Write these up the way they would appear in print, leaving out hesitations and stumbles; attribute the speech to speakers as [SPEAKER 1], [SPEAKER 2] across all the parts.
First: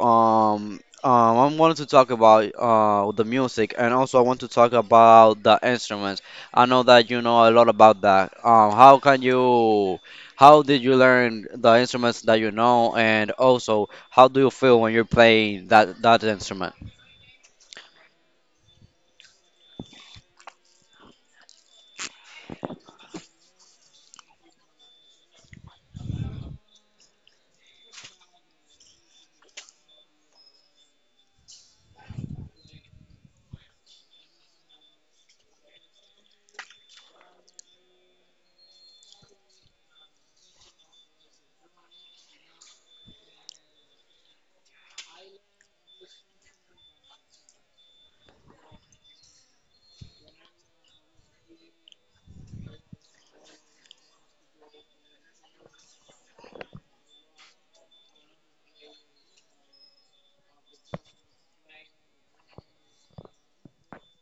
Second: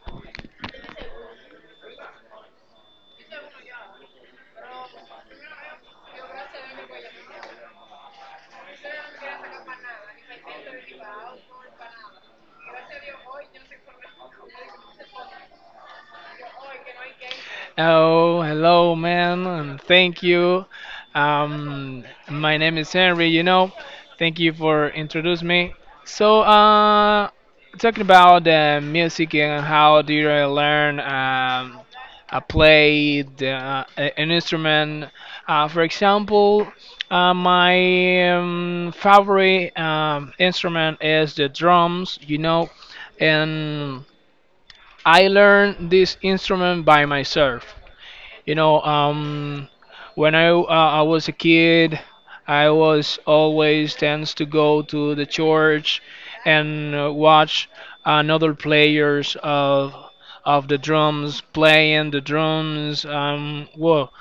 [SPEAKER 1] I wanted to talk about the music, and also I want to talk about the instruments. I know that you know a lot about that. How did you learn the instruments that you know, and also how do you feel when you're playing that instrument,
[SPEAKER 2] Oh, hello, man, and thank you. My name is Henry. Thank you for introducing me. So, talking about the music and how do you really learn play an instrument? For example, my favorite instrument is the drums, and I learned this instrument by myself. You know, um, when I was a kid, I was always tends to go to the church and watch another players of the drums playing the drums. Well,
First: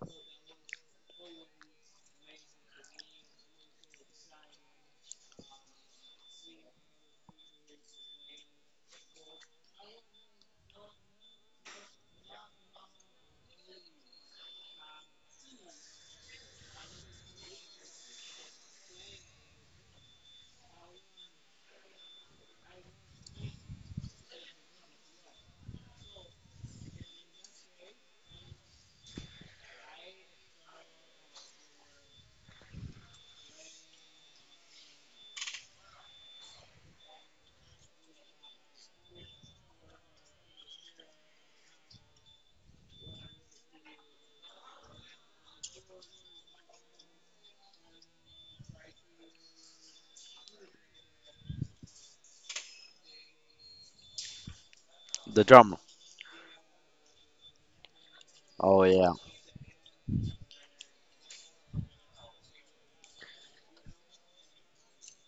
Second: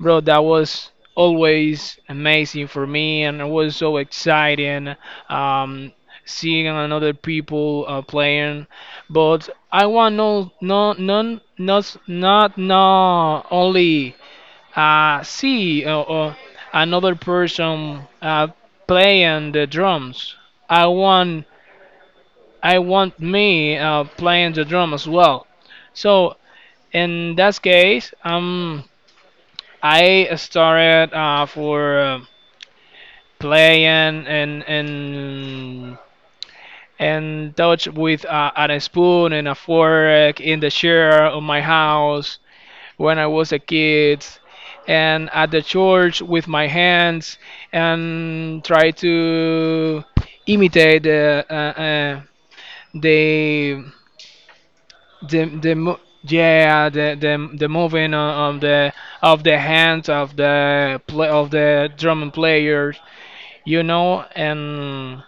[SPEAKER 2] bro, that was always amazing for me, and it was so exciting um, seeing another people playing. But I want none, not only see another person playing the drums. I want, I want me playing the drum as well. So, in that case, I started for playing and touch with a spoon and a fork in the chair of my house when I was a kid, and at the church with my hands and try to imitate the the
[SPEAKER 1] the
[SPEAKER 2] the.
[SPEAKER 1] drum?
[SPEAKER 2] Mo- yeah, the moving of
[SPEAKER 1] Oh
[SPEAKER 2] the of the hands of the play of the drum players, and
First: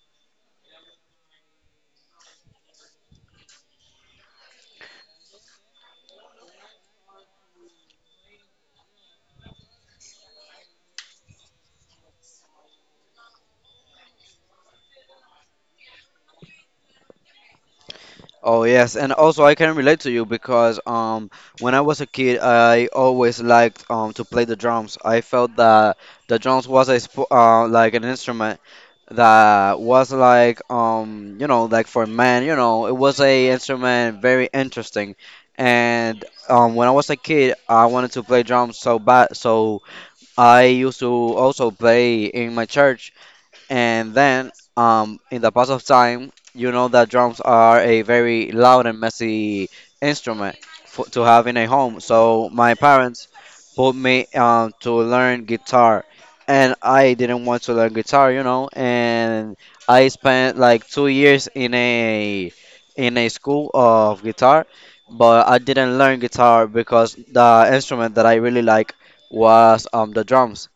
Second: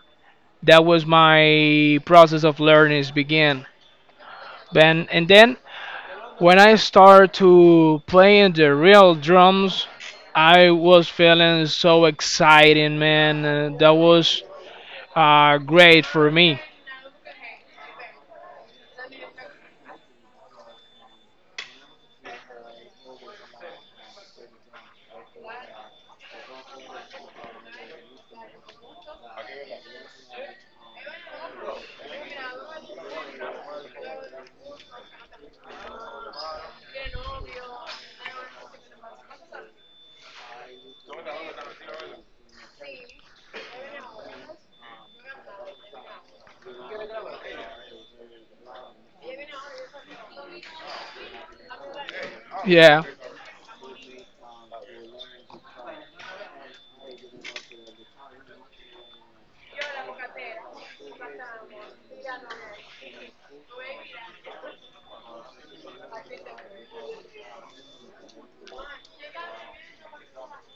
[SPEAKER 2] that was my process of learning is begin then, and then when I started to playing the real drums I was feeling so excited, man. That was great for me.
[SPEAKER 1] Oh yes, and also I can relate to you because when I was a kid I always liked to play the drums. I felt that the drums was a sp like an instrument that was like you know like for men, you know, it was a instrument very interesting, and when I was a kid I wanted to play drums so bad, so I used to also play in my church and in the pass of time, you know that drums are a very loud and messy instrument to have in a home. So my
[SPEAKER 2] Yeah,
[SPEAKER 1] parents put me to learn guitar, and I didn't want to learn guitar, you know. And I spent like 2 years in a school of guitar, but I didn't learn guitar because the instrument that I really like was the drums,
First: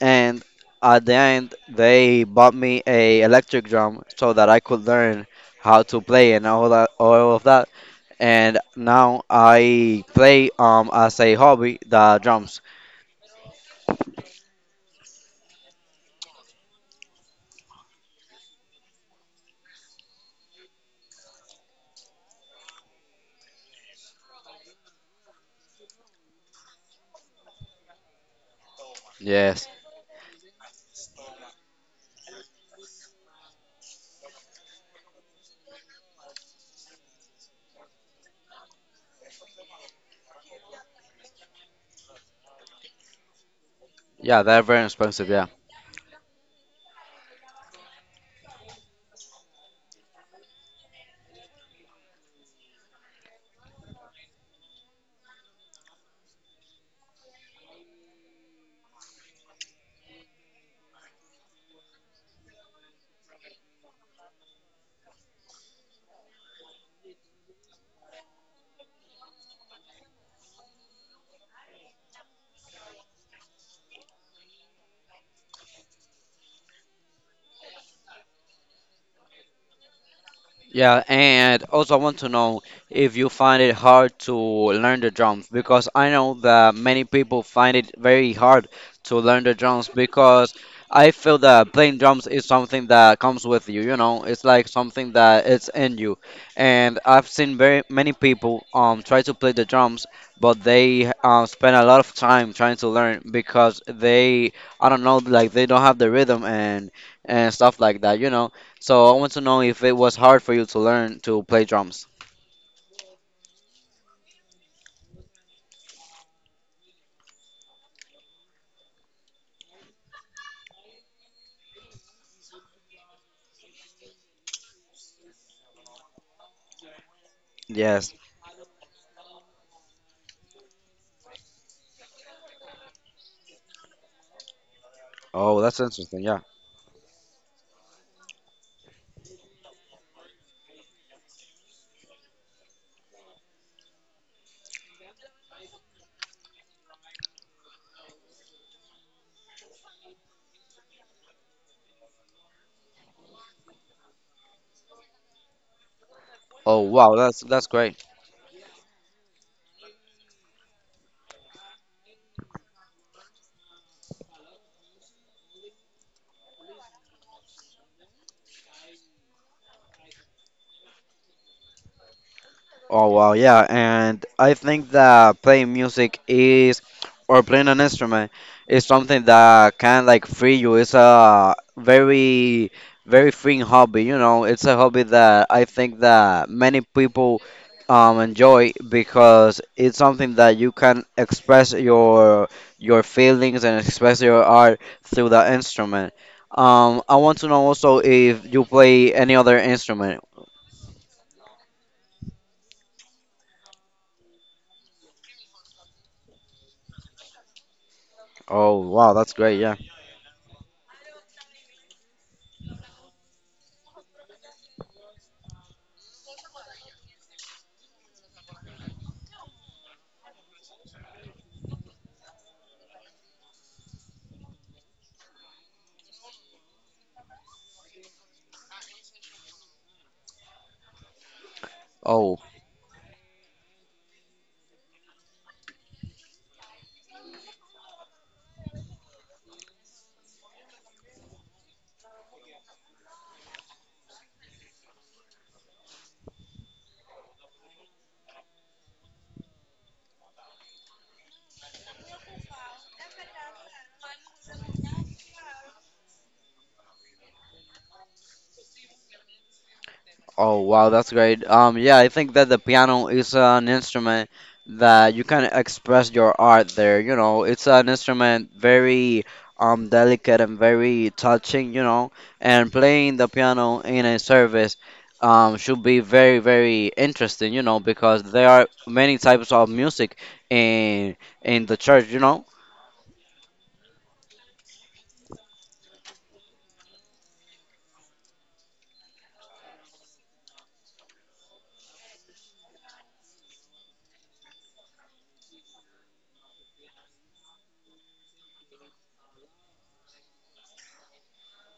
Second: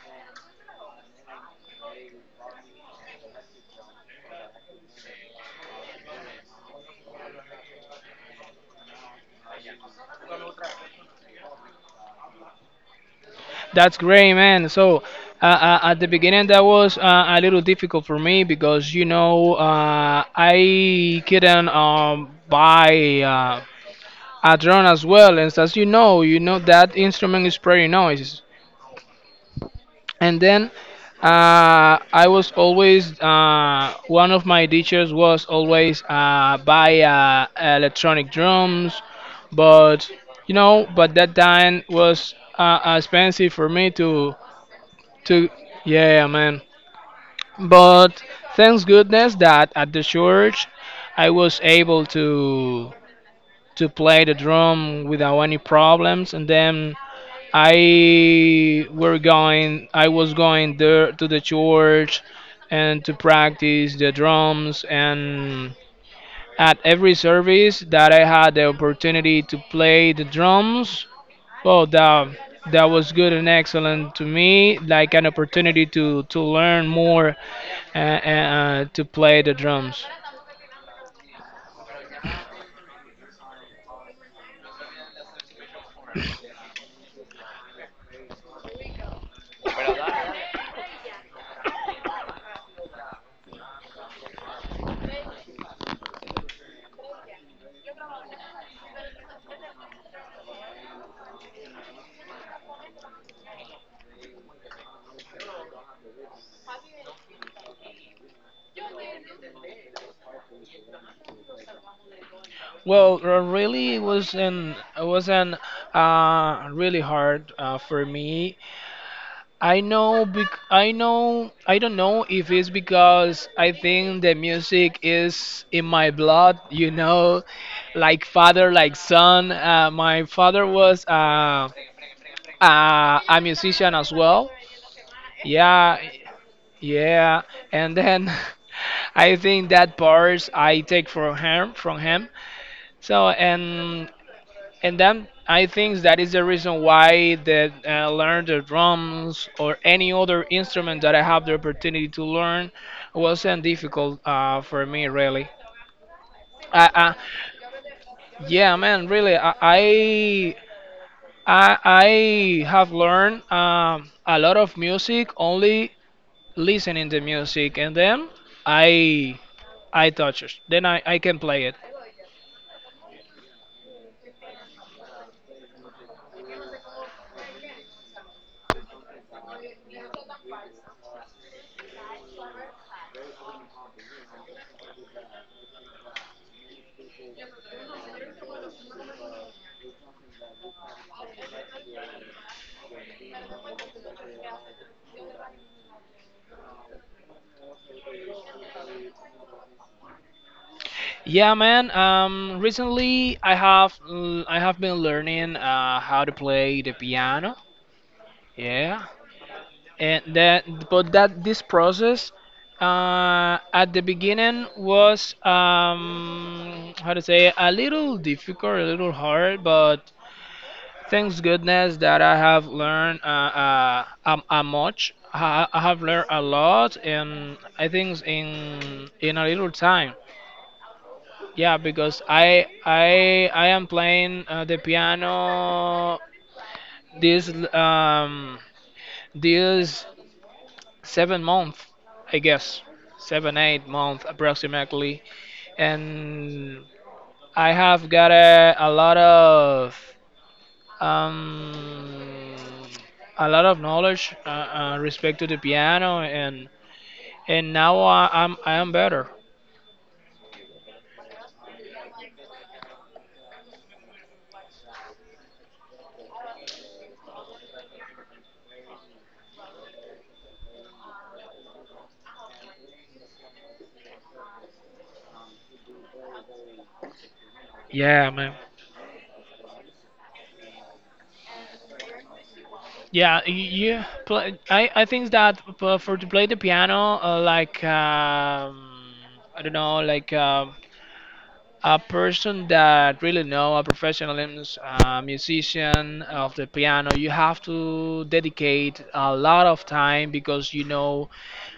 [SPEAKER 1] and at the end they bought me a electric drum so that I could learn how to play, and all of that. And now I play as a hobby the drums.
[SPEAKER 2] that's great, man. So, at the beginning, that was a little difficult for me because you know I couldn't buy a drone as well. And as you know that instrument is pretty noise.
[SPEAKER 1] Yes.
[SPEAKER 2] And then I was always one of my teachers was always buy electronic drums, but but that time was expensive for me
[SPEAKER 1] Yeah, they're very expensive, yeah.
[SPEAKER 2] to yeah, man. But thanks goodness that at the church I was able to play the drum without any problems, and then I was going there to the church and to practice the drums, and at every service that I had the opportunity to play the drums, well, that was good and excellent to me like an opportunity to learn more to play the drums.
[SPEAKER 1] Yeah, and also I want to know if you find it hard to learn the drums, because I know that many people find it very hard to learn the drums, because I feel that playing drums is something that comes with you, you know, it's like something that it's in you. And I've seen very many people try to play the drums, but they spend a lot of time trying to learn because they I don't know, like they don't have the rhythm and stuff like that, you know. So I want to know if it was hard for you to learn to play drums.
[SPEAKER 2] Well, really, it was an really hard for me. I know, I don't know if it's because I think the music is in my blood, you know,
[SPEAKER 1] Yes.
[SPEAKER 2] like father, like son. My father was a musician as well.
[SPEAKER 1] Oh, that's
[SPEAKER 2] Yeah,
[SPEAKER 1] interesting. Yeah.
[SPEAKER 2] yeah, and then I think that part I take from him. So, and then I think that is the reason why that I learned the drums or any other instrument that I have the opportunity to learn wasn't difficult for me really.
[SPEAKER 1] Oh,
[SPEAKER 2] I,
[SPEAKER 1] wow.
[SPEAKER 2] I,
[SPEAKER 1] That's great.
[SPEAKER 2] yeah, man, really, I have learned a lot of music only listening to music, and then I, I touch it. Then I can play it.
[SPEAKER 1] Oh wow, yeah, and I think that playing music is, or playing an instrument, is something that can like free you. It's a very very freeing hobby, you know. It's a hobby that I think that many people enjoy because it's something that you can express your feelings and express your art through the instrument. I want to know also if you play any other instrument.
[SPEAKER 2] Yeah, man. Recently I have been learning how to play the piano.
[SPEAKER 1] Oh
[SPEAKER 2] Yeah,
[SPEAKER 1] wow, that's great, yeah.
[SPEAKER 2] and that but that this process at the beginning was how to say a little difficult, a little hard, but thanks goodness that I have learned a much. I have learned a lot, and I think in a little time. Yeah, because
[SPEAKER 1] Oh,
[SPEAKER 2] I am playing the piano this l- um this 7 month, I guess, 7 8 month approximately, and I have got um a lot of knowledge respect to the piano, and now I am better.
[SPEAKER 1] Oh wow, that's great. Yeah, I think that the piano is an instrument that you can express your art there. You know, it's an instrument very delicate and very touching. You know, and playing the piano in a service should be very very interesting. You know, because
[SPEAKER 2] Yeah,
[SPEAKER 1] there
[SPEAKER 2] man.
[SPEAKER 1] are many types of music in in the church. You know.
[SPEAKER 2] Yeah, I think that for to play the piano, like I don't know, like a person that really know a professional musician of the piano, you have to dedicate a lot of time because you know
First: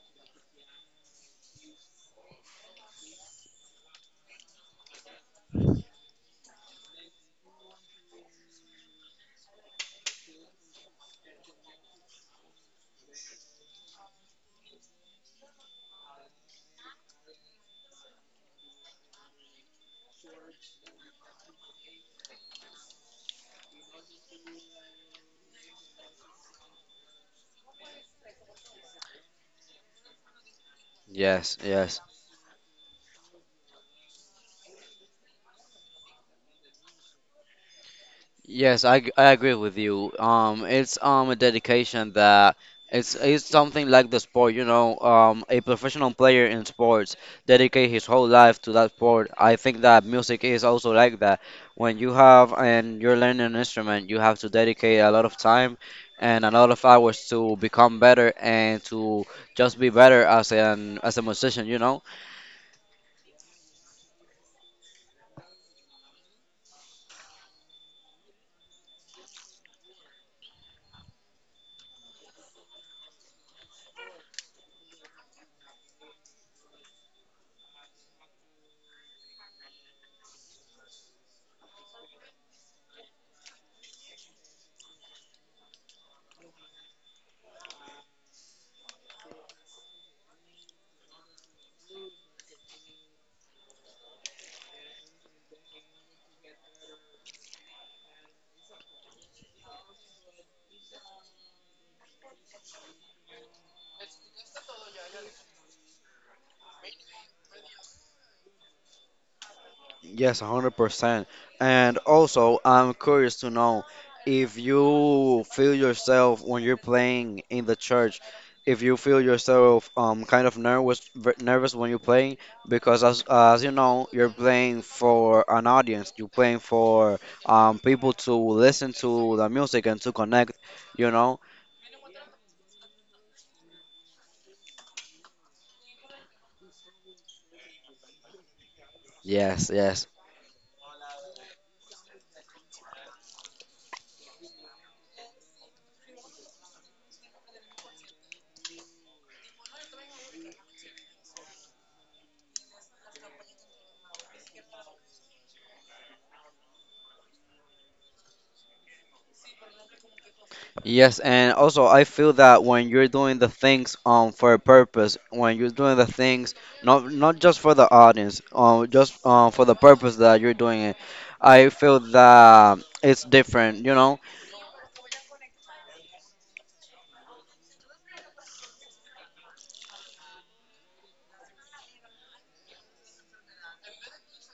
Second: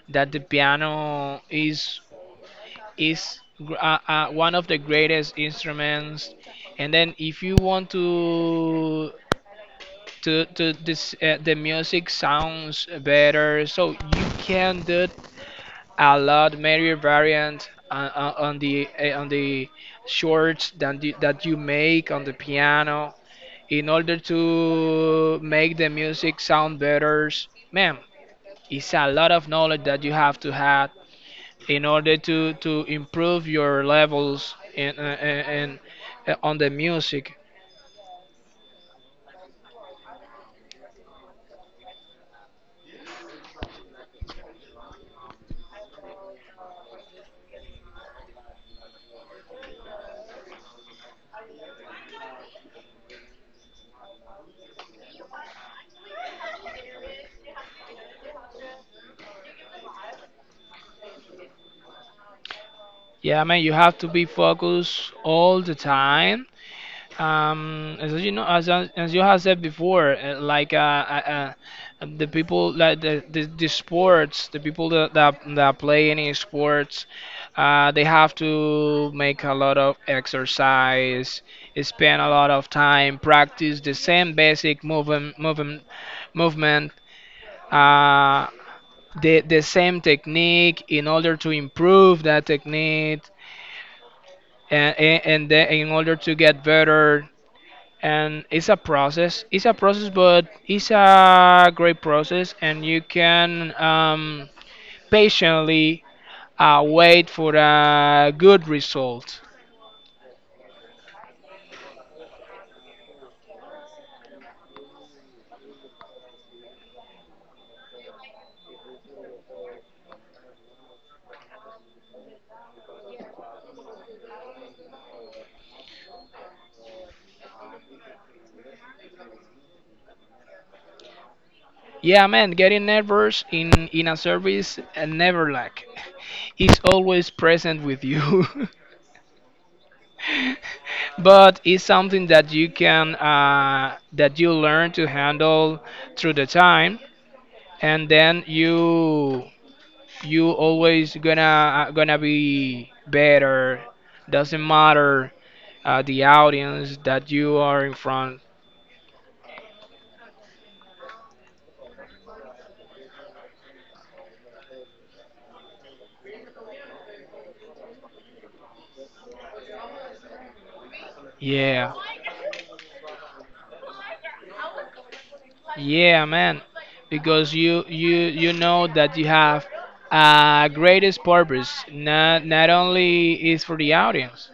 [SPEAKER 2] that the piano is one of the greatest instruments. And then if you want to this the music sounds better so you can do a lot many variant on the shorts that you make on the piano in order to make the music sound better, man, it's a lot of knowledge that you have to have
[SPEAKER 1] Yes,
[SPEAKER 2] in
[SPEAKER 1] yes.
[SPEAKER 2] order to improve your levels in and on the music.
[SPEAKER 1] I agree with you. It's a dedication that, it's something like the sport, you know. A professional player in sports dedicate his whole life to that sport. I think that music is also like that. When you have and you're learning an instrument, you have to dedicate a lot of time and a lot of hours to become better and to just be better as an as a musician, you know.
[SPEAKER 2] Yeah, man, you have to be focused all the time. As you know, as you have said before, like the people like the sports, the people that play any sports, they have to make a lot of exercise, spend a lot of time, practice the same basic movement. Uh, the the same technique in order to improve that technique, and in order to get better, and it's a process but it's a great process, and you can patiently wait for a good result.
[SPEAKER 1] Yes, 100%. And also, I'm curious to know if you feel yourself when you're playing in the church, if you feel yourself kind of nervous when you're playing, because as you know, you're playing for an audience, you're playing for people to listen to the music and to connect, you know?
[SPEAKER 2] Yeah, man, getting nervous in a service never lack. It's always present with you.
[SPEAKER 1] Yes, yes.
[SPEAKER 2] But it's something that you learn to handle through the time, and then you always gonna gonna be better, doesn't matter the audience that you are in front.
[SPEAKER 1] Yes, and also I feel that when you're doing the things for a purpose, when you're doing the things not just for the audience, just for the purpose that you're doing it, I
[SPEAKER 2] Yeah.
[SPEAKER 1] feel that it's different, you know.
[SPEAKER 2] Yeah, man, because you know that you have a greatest purpose, not only is for the audience.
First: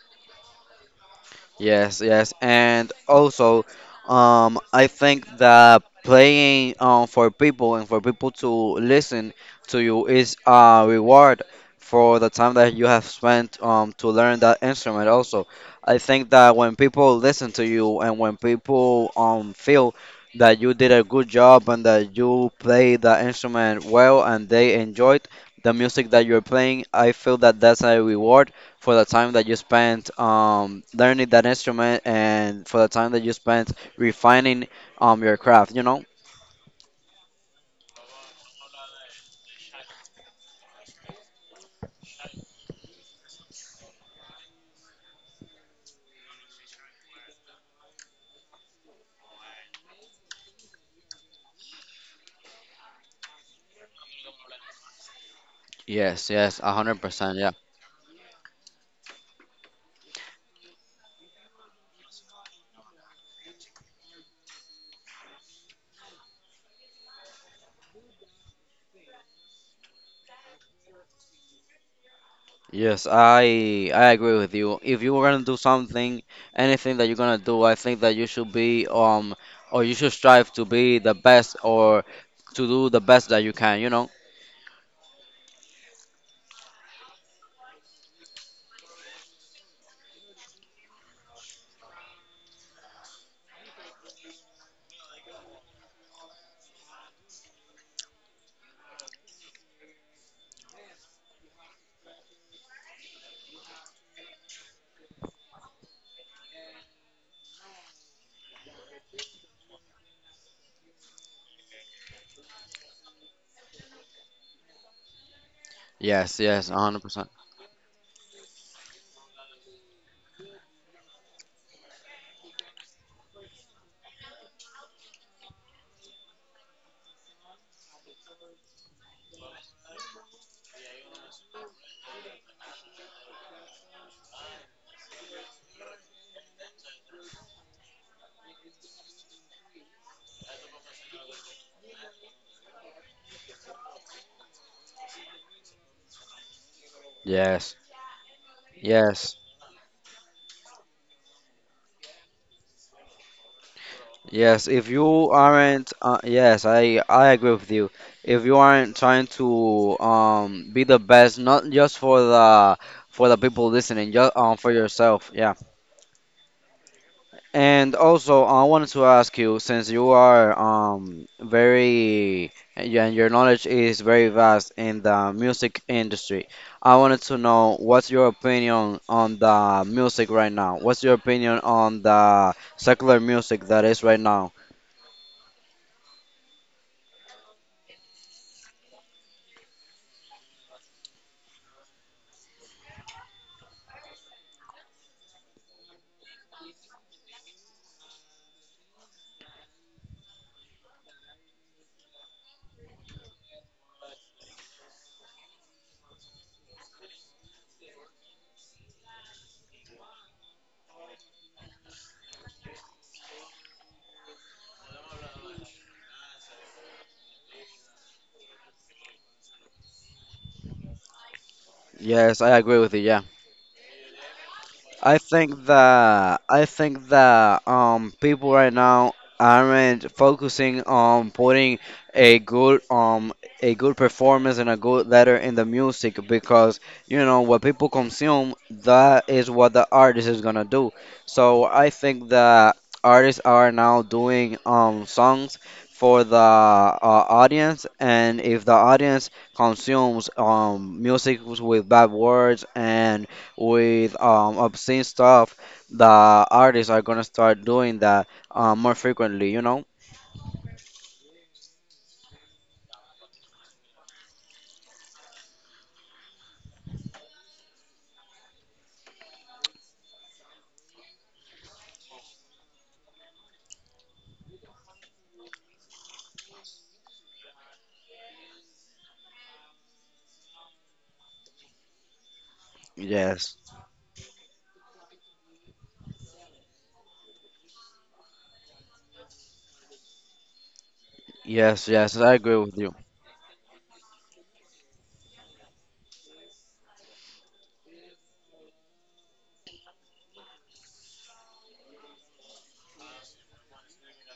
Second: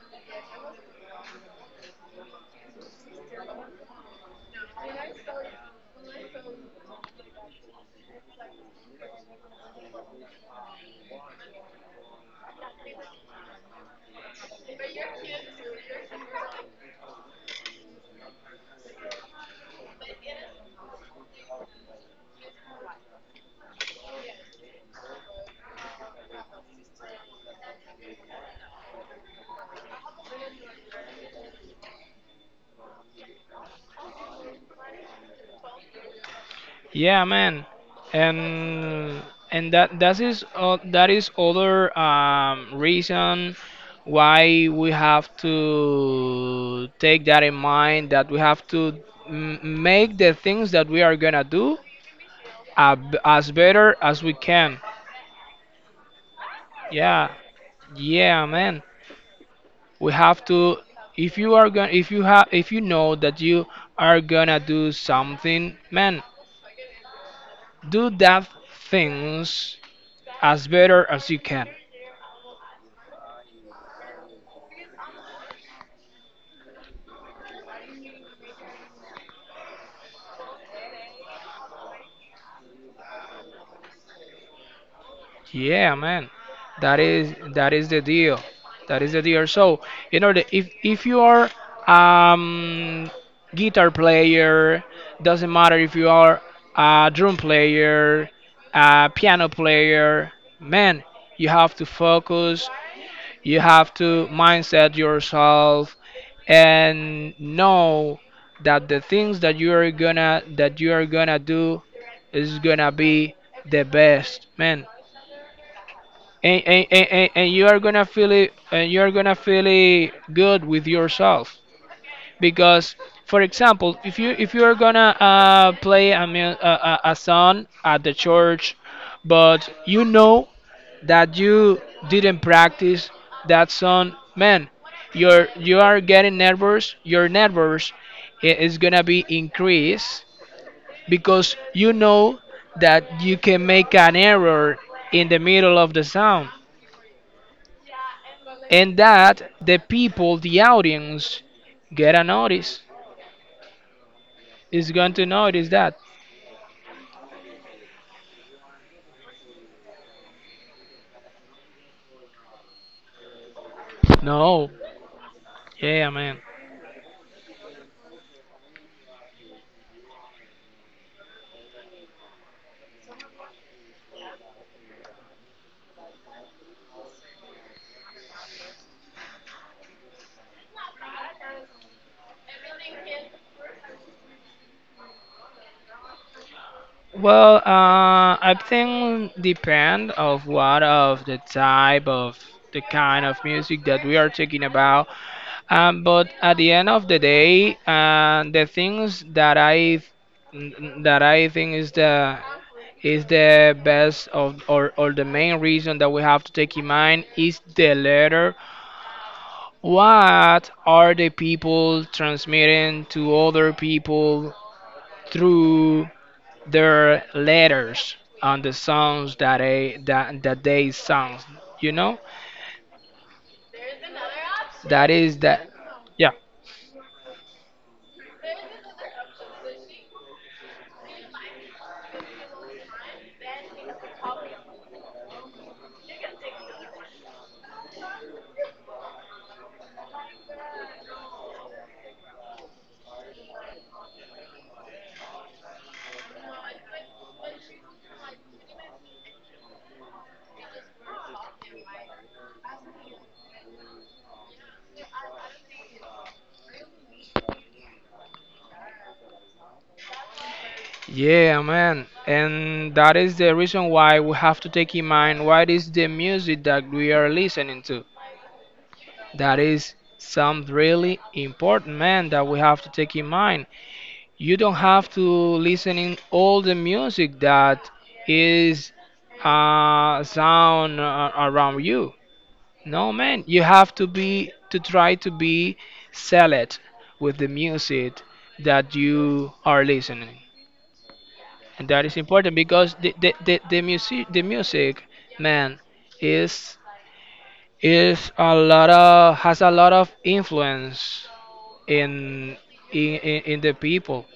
[SPEAKER 1] Yes, yes, and also, I think that playing for people, and for people to listen to you, is a reward for the time that you have spent to learn that instrument. Also, I think that when people listen to you and when people feel that you did a good job and that you play the instrument well and they enjoyed the music that you're playing, I feel that that's a reward for the time that you spent learning that instrument and for the time that you spent refining your craft, you know?
[SPEAKER 2] Yeah, man, and and that is other reason why we have to take that in mind, that we have to make the things that we are gonna do as better as we can.
[SPEAKER 1] Yes, yes, a hundred
[SPEAKER 2] Yeah,
[SPEAKER 1] percent, yeah.
[SPEAKER 2] yeah, man. We have to. If you are going, if you have, if you know that you are gonna do something, man, do that things as better as you can.
[SPEAKER 1] Yes, I agree with you. If you were gonna do something, anything that you're gonna do, I think that you should be or you should strive to be the best, or to do the best that you can, you know?
[SPEAKER 2] Yeah, man, that is the deal. That is the deal. So, you know, if you are um guitar player, doesn't matter if you are a drum player, a piano player, man, you have to focus. You have to mindset yourself and know that the things that you are gonna do is gonna be the best, man,
[SPEAKER 1] Yes, yes, a hundred percent.
[SPEAKER 2] and you are gonna feel it, and you are gonna feel it good with yourself. Because, for example, if you are gonna play a song at the church, but you know that you didn't practice that song, man, you are getting nervous, your nervous is gonna be increased because you know that you can make an error in the middle of the song,
[SPEAKER 1] Yes,
[SPEAKER 2] and
[SPEAKER 1] yes.
[SPEAKER 2] that the people, the audience, get a notice.
[SPEAKER 1] Yes, if
[SPEAKER 2] Is going to
[SPEAKER 1] you
[SPEAKER 2] notice
[SPEAKER 1] aren't,
[SPEAKER 2] that.
[SPEAKER 1] yes, I agree with you. If you aren't trying to be the best, not just for the people listening, just
[SPEAKER 2] No.
[SPEAKER 1] for yourself, yeah.
[SPEAKER 2] Yeah, man.
[SPEAKER 1] And also, I wanted to ask you, since you are very and your knowledge is very vast in the music industry, I wanted to know, what's your opinion on the music right now? What's your opinion on the secular music that is right now?
[SPEAKER 2] Well, I think depend of what of the type of the kind of music that we are talking about. But at the end of the day, the things that I think is the best of, or the main reason that we have to take in mind, is the letter. What are the people transmitting to other people through their letters and the songs that they sung? You know,
[SPEAKER 1] Yes, I agree with you. Yeah,
[SPEAKER 2] that is that. Yeah,
[SPEAKER 1] I think that people right now aren't focusing on putting a good um a good performance and a good letter in the music, because you know what people consume, that is what the artist is gonna do. So I think that artists are now doing songs for the audience, and if the audience consumes music with bad words and with obscene stuff, that artists are gonna start doing that more frequently, you know?
[SPEAKER 2] yeah, man, and that is the reason why we have to take in mind what is the music that we are listening to. That is some really important, man, that we have to take in mind. You don't have to listen in all the music that is sound around you. No, man,
[SPEAKER 1] Yes,
[SPEAKER 2] you have to be to try to be select with the music that you are listening, and
[SPEAKER 1] yes,
[SPEAKER 2] that
[SPEAKER 1] yes,
[SPEAKER 2] is
[SPEAKER 1] I
[SPEAKER 2] important
[SPEAKER 1] agree with you.
[SPEAKER 2] because the music man is is a lot of has a lot of influence in in the people.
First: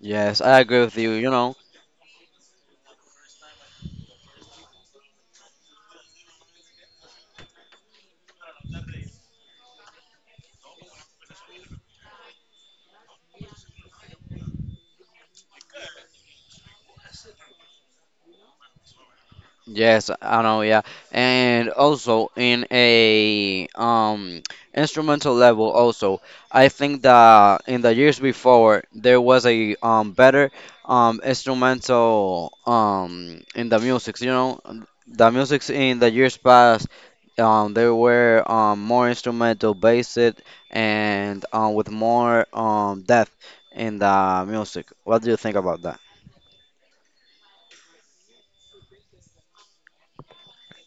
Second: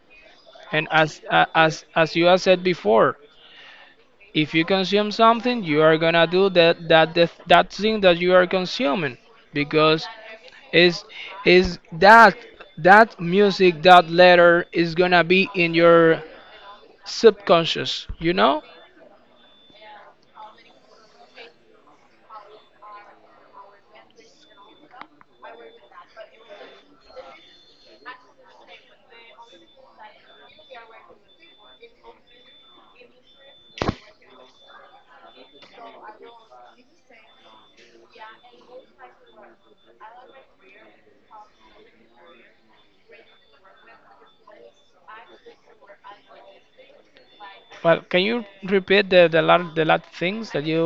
[SPEAKER 1] Yes, I agree
[SPEAKER 2] And
[SPEAKER 1] with you, you know?
[SPEAKER 2] as you have said before, if you consume something, you are gonna do that thing that you are consuming because is is that that music, that letter, is gonna be in your subconscious.
[SPEAKER 1] Yes, I know, yeah. And also in a instrumental level also, I think that in the years before there was a better instrumental in the music, you know, the music in the years past they were more instrumental based and with more depth in the music. What do you think about that?
[SPEAKER 2] Well, can you repeat the lot things that you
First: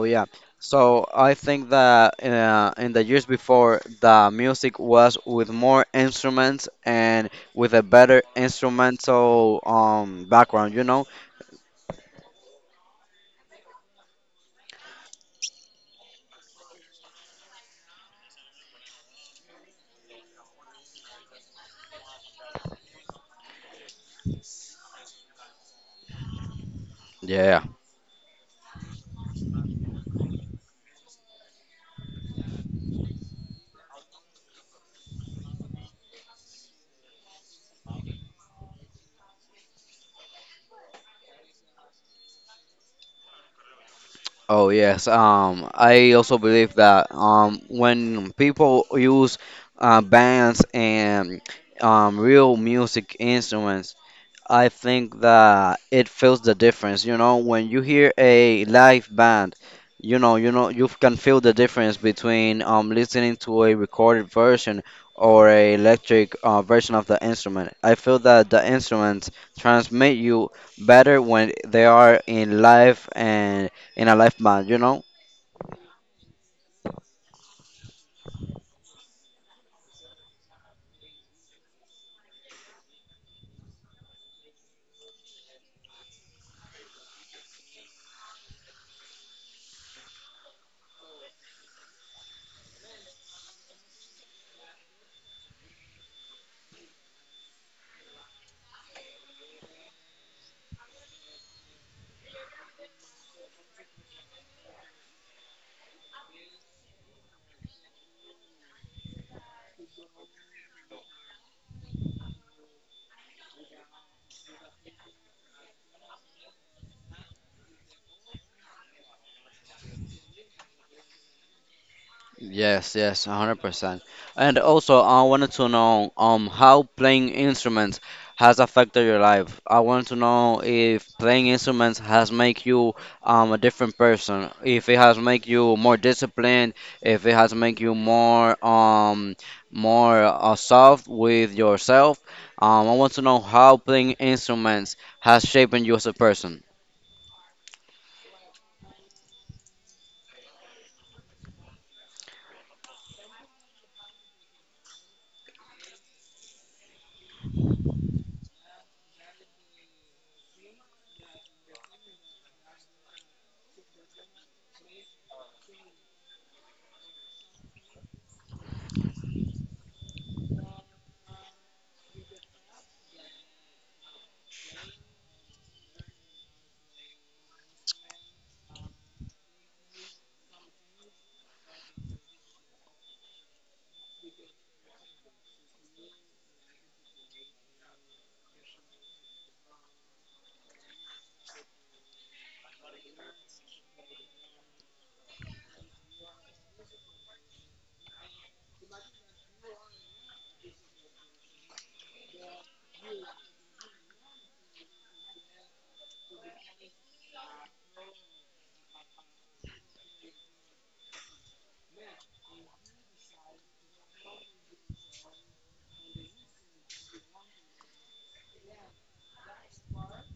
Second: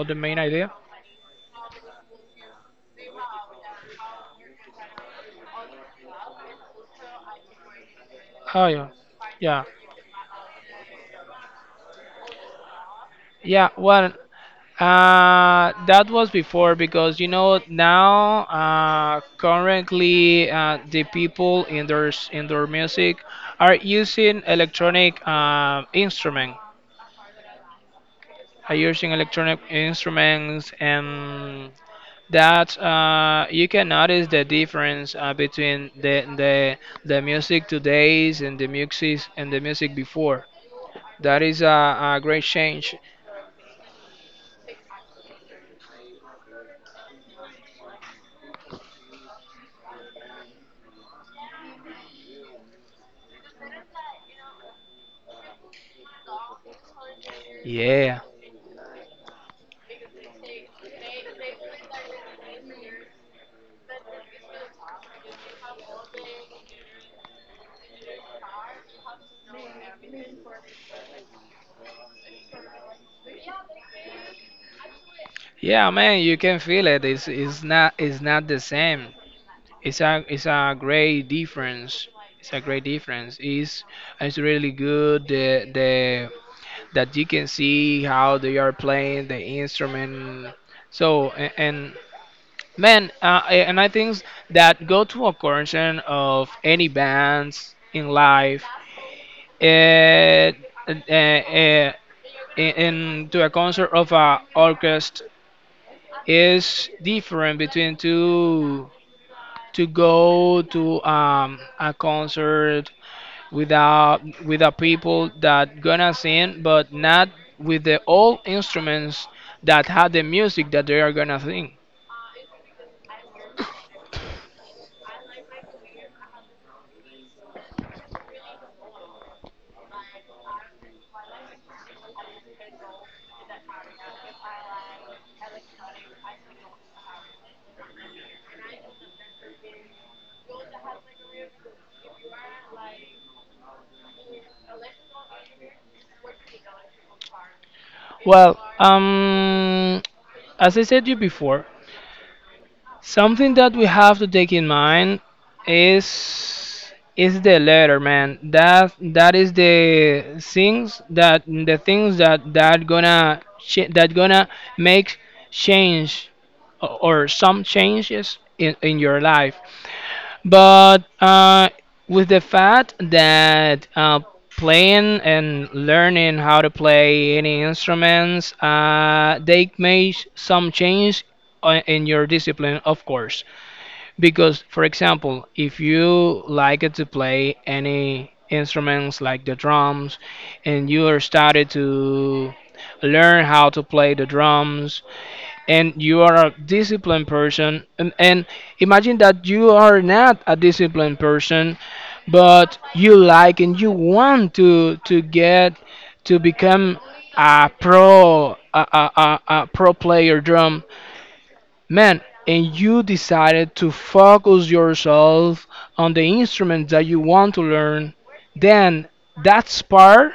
[SPEAKER 2] or the
[SPEAKER 1] yeah.
[SPEAKER 2] main idea?
[SPEAKER 1] So I think that in the years before, the music was with more instruments and with a better
[SPEAKER 2] Oh yeah,
[SPEAKER 1] instrumental
[SPEAKER 2] yeah,
[SPEAKER 1] background, you know?
[SPEAKER 2] yeah. Well, that was before, because you know now currently the people in their music are using electronic instrument,
[SPEAKER 1] Yeah.
[SPEAKER 2] are using electronic instruments, and that you can notice the difference between the music today's and the music before, that is a great change.
[SPEAKER 1] Oh yes. I also believe that when people use bands and real music instruments, I think that it feels the difference. You know, when you hear
[SPEAKER 2] Yeah.
[SPEAKER 1] a live band, you know, you can feel the difference between listening to a recorded version or a electric version of the instrument. I feel that the instruments transmit you better when they are in live and in a live band. You know.
[SPEAKER 2] Yeah, man, you can feel it. It's not it's not the same. It's a great difference. It's a great difference. It's really good the that you can see how they are playing the instrument. So and man, and I think that go to a concert of any bands in life, uh, uh, uh, in to a concert of a orchestra. It's different between to go to a concert without with the people that gonna sing, but not with the old instruments that have the music that they are gonna sing.
[SPEAKER 1] Yes, yes, 100%. And also, I wanted to know how playing instruments has affected your life. I want to know if playing instruments has make you a different person, if it has make you more disciplined, if it has make you more soft with yourself. I want to know how playing instruments has shaped you as a person.
[SPEAKER 2] Well, as I said you before, something that we have to take in mind is is the letter, man. That is the things that that gonna make change or some changes in, your life. But with the fact that playing and learning how to play any instruments, they make some change in your discipline, of course. Because, for example, if you like to play any instruments like the drums, and you are started to learn how to play the drums, and you are a disciplined person, and imagine that you are not a disciplined person, but you like and you want to get to become a pro a pro player drum, man, and you decided to focus yourself on the instrument that you want to learn, then that spark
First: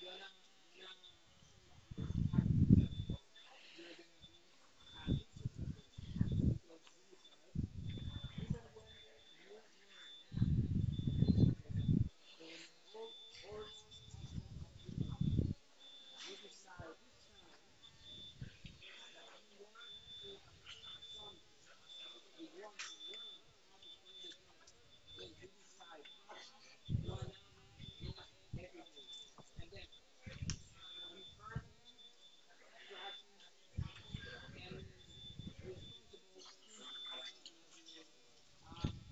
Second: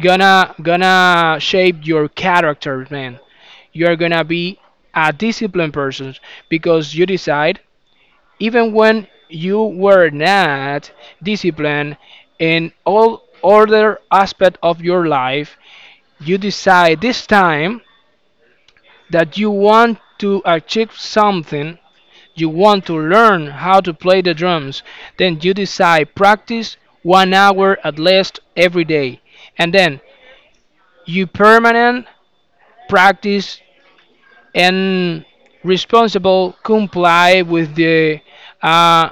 [SPEAKER 2] gonna shape your character, man. You're gonna be a disciplined person because you decide even when you were not disciplined in all other aspect of your life, you decide this time that you want to achieve something. You want to learn how to play the drums. Then you decide practice 1 hour at least every day. And then you permanent practice and responsible comply with the uh,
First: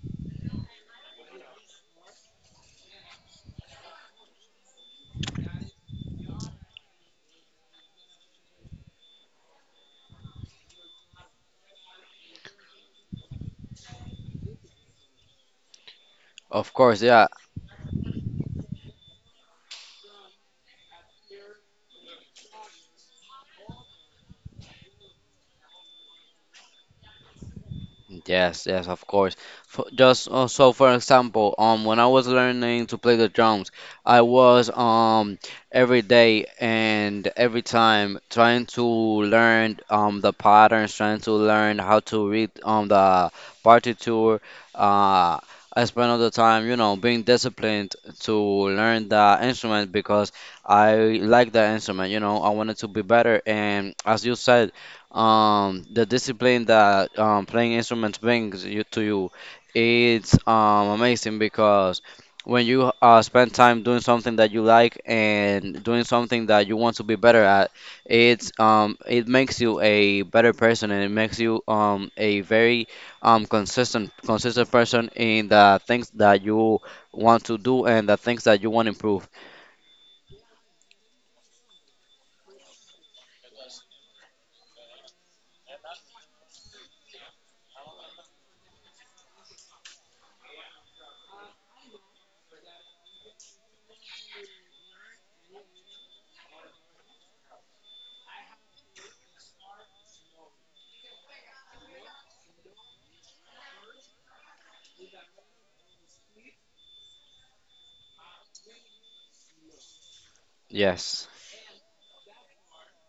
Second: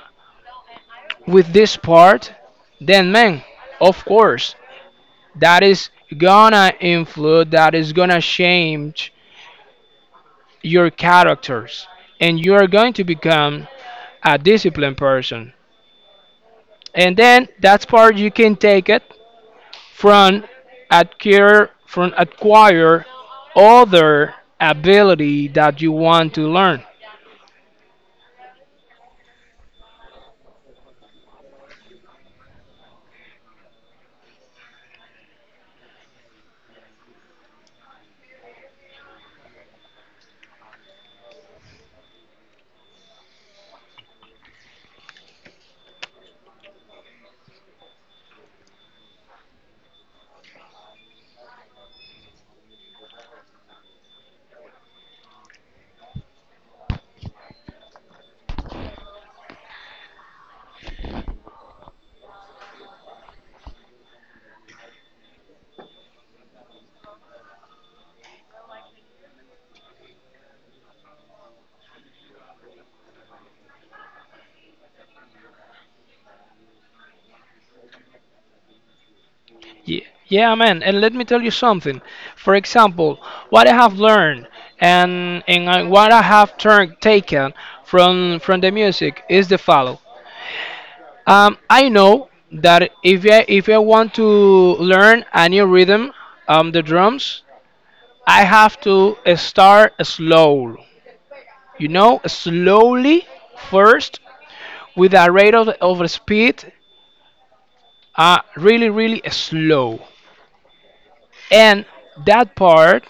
[SPEAKER 2] with this part. Then man, of course, that is gonna influence, that is gonna change your characters and you are going to become a disciplined person.
[SPEAKER 1] Of course,
[SPEAKER 2] And
[SPEAKER 1] yeah.
[SPEAKER 2] then that's part you can take it from from acquire other ability that you want to learn.
[SPEAKER 1] Yes, yes, of course. For example, when I was learning to play the drums, I was every day and every time trying to learn the patterns, trying to learn how to read the partitur. Uh, I spent all the time, you know, being disciplined to learn the instrument because I like the instrument. You know, I wanted to be better, and as you said the discipline that playing instruments brings you to you, it's amazing because when you spend time doing something that you like and doing something that you want to be better at, it's it makes you a better person and it makes you a very consistent person in the things that you want to do and the things that you want to improve.
[SPEAKER 2] Yeah, man. And let me tell you something. For example, what I have learned and and I- what I have turned taken from the music is the follow. I know that if I want to learn a new rhythm, the drums, I have to start slow. You know, slowly first with a rate of speed, really really slow,
[SPEAKER 1] Yes.
[SPEAKER 2] and that part,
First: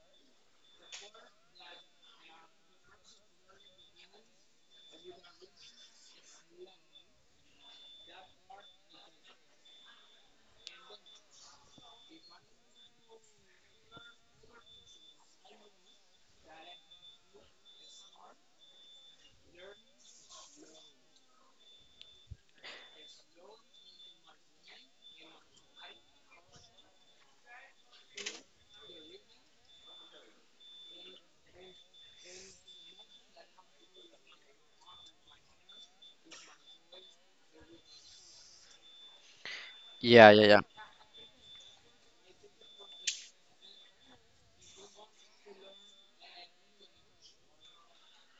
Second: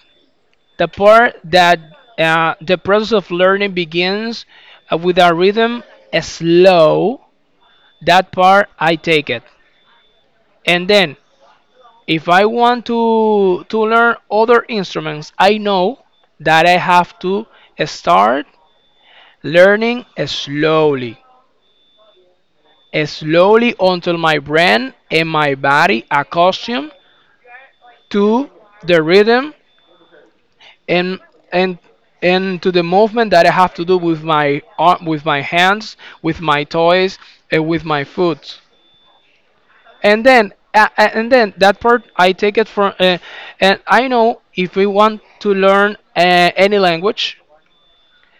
[SPEAKER 2] the part that, the process of learning begins with a rhythm slow, that part I take it. And then if I want to learn other instruments, I know that I have to start learning slowly, slowly until my brain and my body accustomed to the rhythm and and and to the movement that I have to do with my arm, with my hands, with my toys, and with my foot.
[SPEAKER 1] Yeah, yeah yeah.
[SPEAKER 2] And then that part I take it from, and I know if we want to learn any language,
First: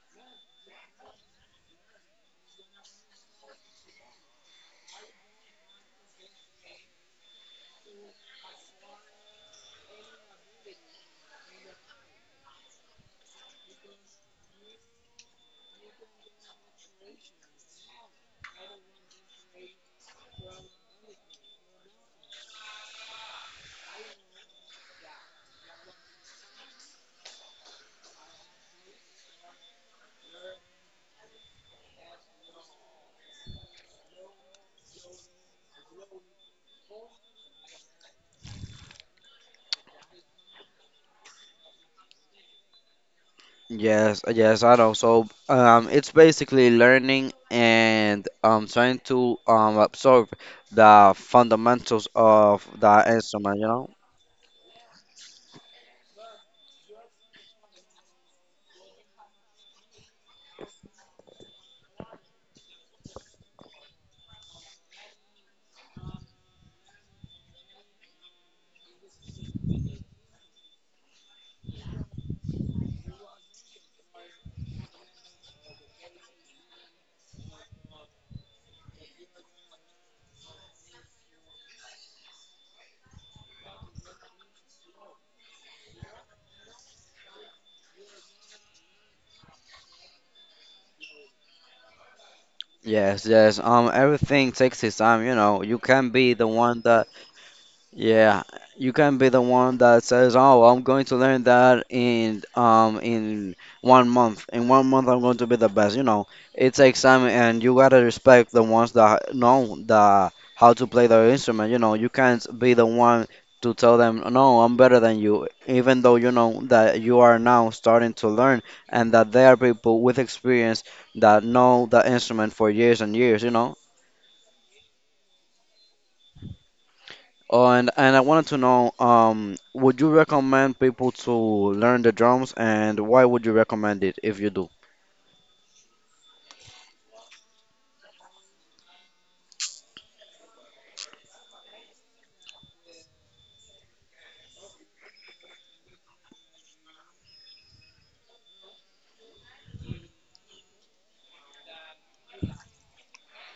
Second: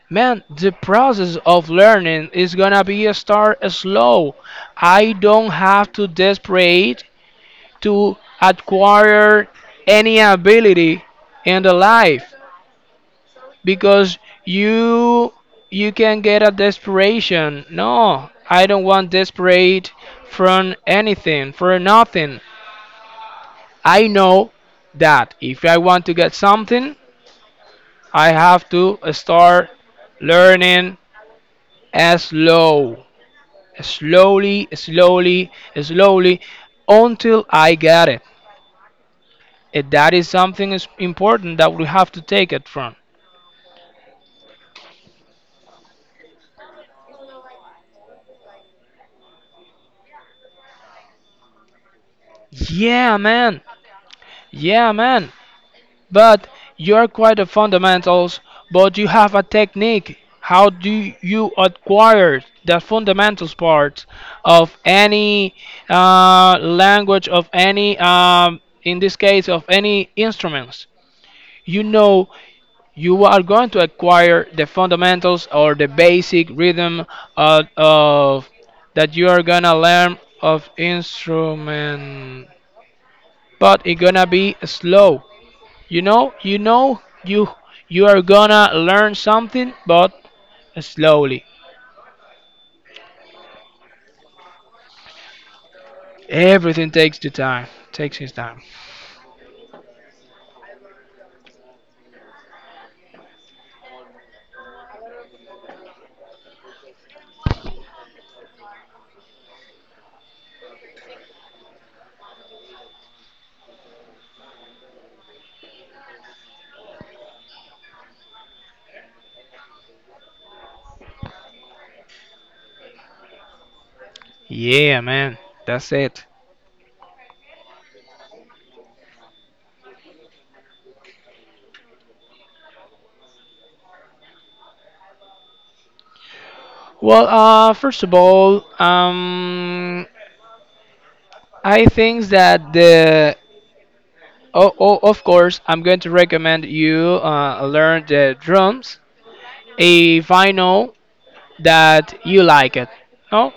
[SPEAKER 2] man, the process of learning is gonna be a start slow. I don't have to desperate to acquire any ability in the life, because you you can get a desperation. No, I don't want desperate from anything for nothing. I know that if I want to get something, I have to start learning as slow, slowly, slowly, slowly, until I get it, and that is something is important that we have to take it from.
[SPEAKER 1] Yes, yes, I know. So, it's basically learning and trying to absorb the fundamentals of the
[SPEAKER 2] Yeah,
[SPEAKER 1] instrument,
[SPEAKER 2] man.
[SPEAKER 1] you know?
[SPEAKER 2] Yeah, man. But you're quite a fundamentals, but you have a technique. How do you acquire the fundamentals part of any language, of any, in this case, of any instruments? You know, you are going to acquire the fundamentals or the basic rhythm of that you are gonna learn of instrument, but it's gonna be slow. You know, you, you are gonna learn something, but slowly.
[SPEAKER 1] Yes, yes. Everything takes its time, you know. You can be the one
[SPEAKER 2] Everything
[SPEAKER 1] that
[SPEAKER 2] takes the time, takes his
[SPEAKER 1] Yeah,
[SPEAKER 2] time.
[SPEAKER 1] you can be the one that says, "Oh, I'm going to learn that in 1 month. In 1 month, I'm going to be the best." You know, it takes time, and you gotta respect the ones that know the how to play their instrument. You know, you can't be the one to tell them, "No, I'm better than you," even though you know that you are now starting to learn, and that there are people with experience that know the instrument for years and years. You know,
[SPEAKER 2] Yeah, man, that's it.
[SPEAKER 1] And I wanted to know, would you recommend people to learn the drums, and why would you recommend it if you do?
[SPEAKER 2] Well, first of all, I think that the, oh, of course, I'm going to recommend you learn the drums if I know that you like it. No,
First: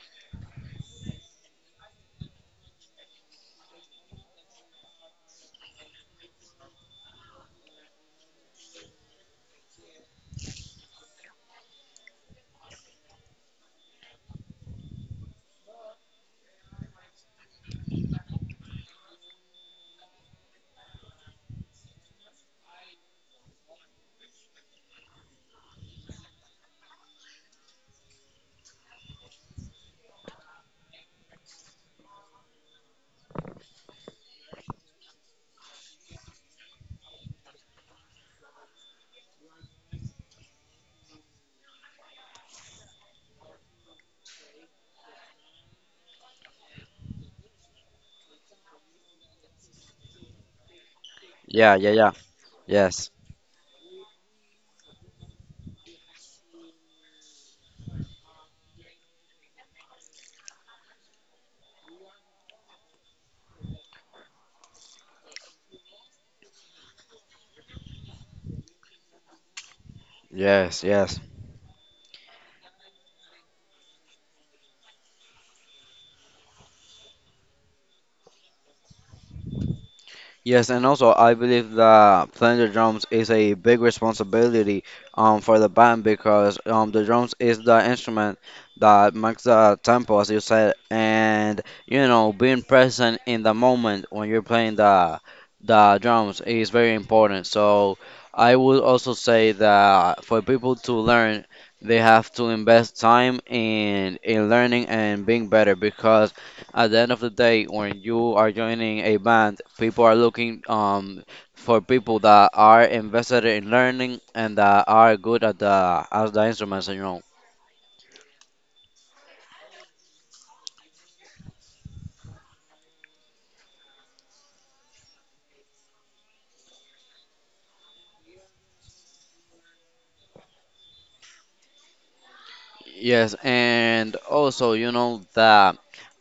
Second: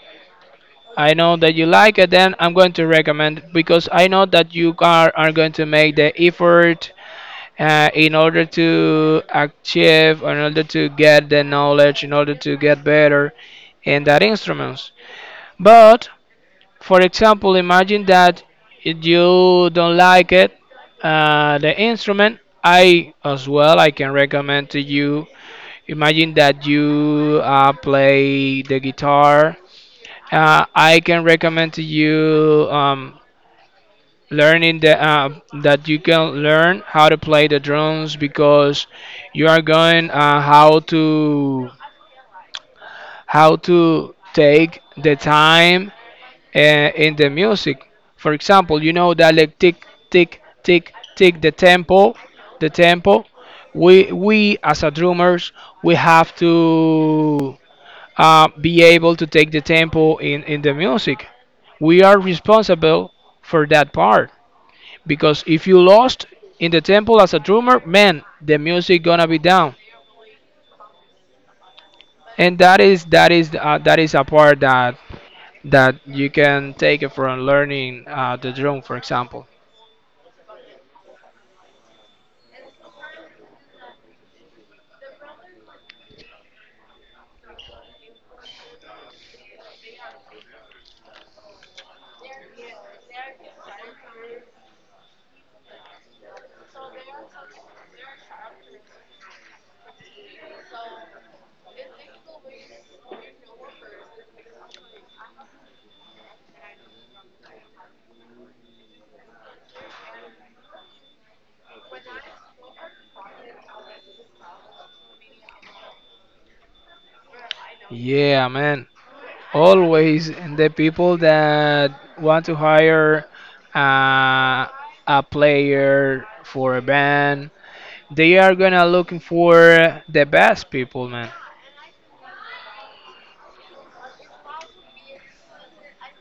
[SPEAKER 2] I know that you like it, then I'm going to recommend because I know that you are going to make the effort in order to achieve, in order to get the knowledge, in order to get better in that instruments. But for example, imagine that if you don't like it, the instrument. I as well, I can recommend to you. Imagine that you play the guitar. I can recommend to you. Learning the that you can learn how to play the drums because you are going how to take the time uh, in the music. For example, you know that like tick tick tick tick the
[SPEAKER 1] Yeah, yeah, yeah.
[SPEAKER 2] tempo, the
[SPEAKER 1] Yes,
[SPEAKER 2] tempo. We as a drummers, we have to be able to take the tempo in the music. We are responsible for that part, because if you lost in the temple as a drummer, man, the music gonna be down.
[SPEAKER 1] yes, yes.
[SPEAKER 2] And that is, that is that is a part that that you can take it from learning, the drum for example.
[SPEAKER 1] Yes, and also I believe that playing the drums is a big responsibility for the band, because the drums is the instrument that makes the tempo, as you said, and you know being present in the moment when you're playing the drums is very important. So I would also say that for people to learn, they have to invest time in learning and being better, because at the end of the day, when you are joining a band, people are looking for people that are invested in learning and that are good at the instruments, you know.
[SPEAKER 2] Yeah, man. Always the people that want to hire uh, a player for a band, they are gonna looking for the best people, man.
[SPEAKER 1] Yes, and also you know that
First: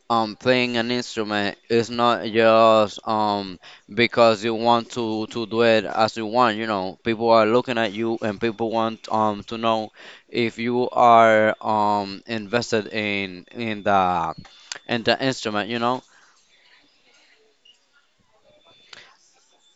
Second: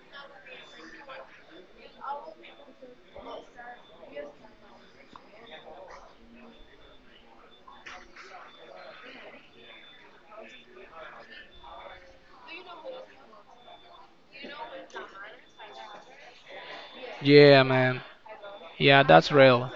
[SPEAKER 1] playing an instrument is not just because you want to do it as you want, you know. People are looking at you and people want to know if you are invested in in the instrument, you know.
[SPEAKER 2] Yeah, man. Yeah, that's real.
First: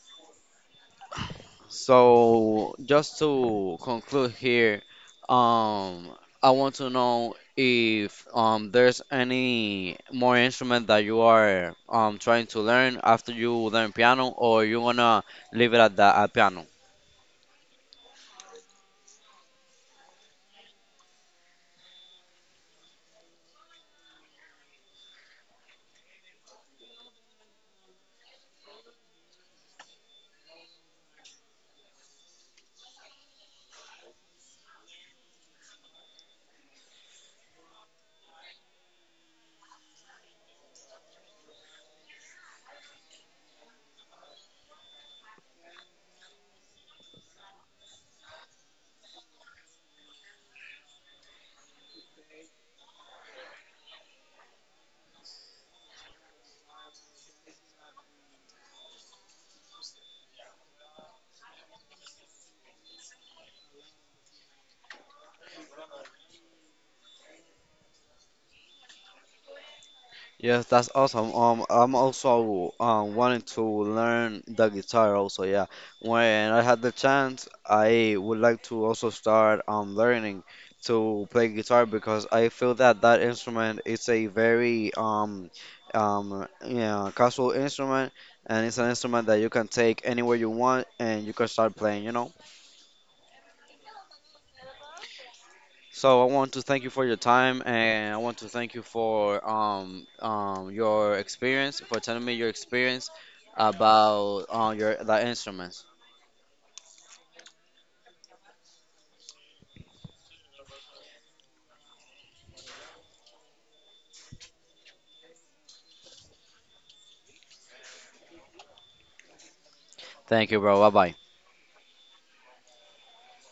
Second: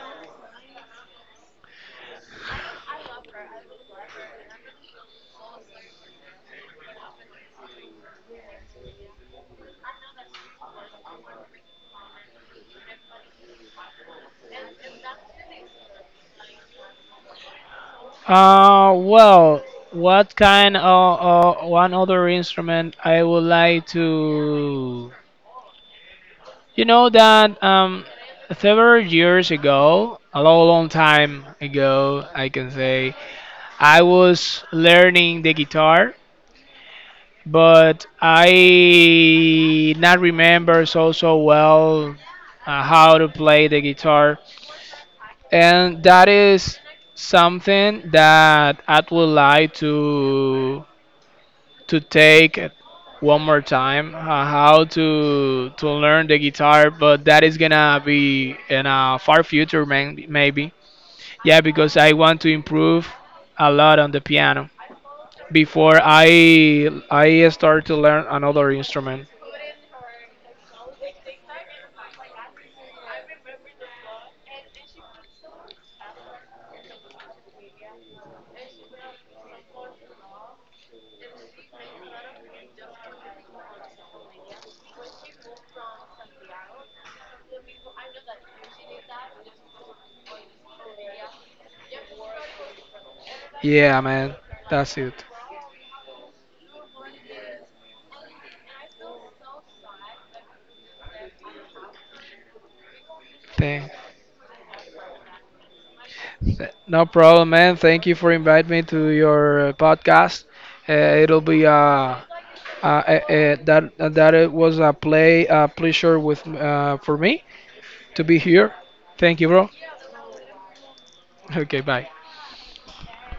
[SPEAKER 1] So just to conclude here, um, I want to know if there's any more instrument that you are trying to learn after you learn piano, or you wanna leave it at the at piano.
[SPEAKER 2] Well, what kind of one other instrument I would like to? You know that several years ago, a long, long time ago, I can say, I was learning the guitar, but I not remember so so well how to play the guitar, and that is something that I would like to take it one more time, how to learn the guitar, but that is gonna be in a far future, man, maybe. Yeah, because I want to improve a lot on the piano before I start to learn another instrument.
[SPEAKER 1] Yes, that's awesome. I'm also wanting to learn the guitar also, yeah. When I had the chance, I would like to also start learning to play guitar because I feel that that instrument is a very yeah casual instrument, and it's an instrument that you can take anywhere you want and you can start playing, you know.
[SPEAKER 2] Yeah, man, that's it.
[SPEAKER 1] So I want to thank you for your time, and I want to thank you for your experience, for telling me your experience
[SPEAKER 2] Thank-
[SPEAKER 1] about your the instruments.
[SPEAKER 2] no problem, man, thank you for inviting me to your podcast. uh, It'll be that that it was a pleasure with for me to be here. Thank you, bro.
[SPEAKER 1] Thank you, bro. Bye bye.
[SPEAKER 2] Okay, bye.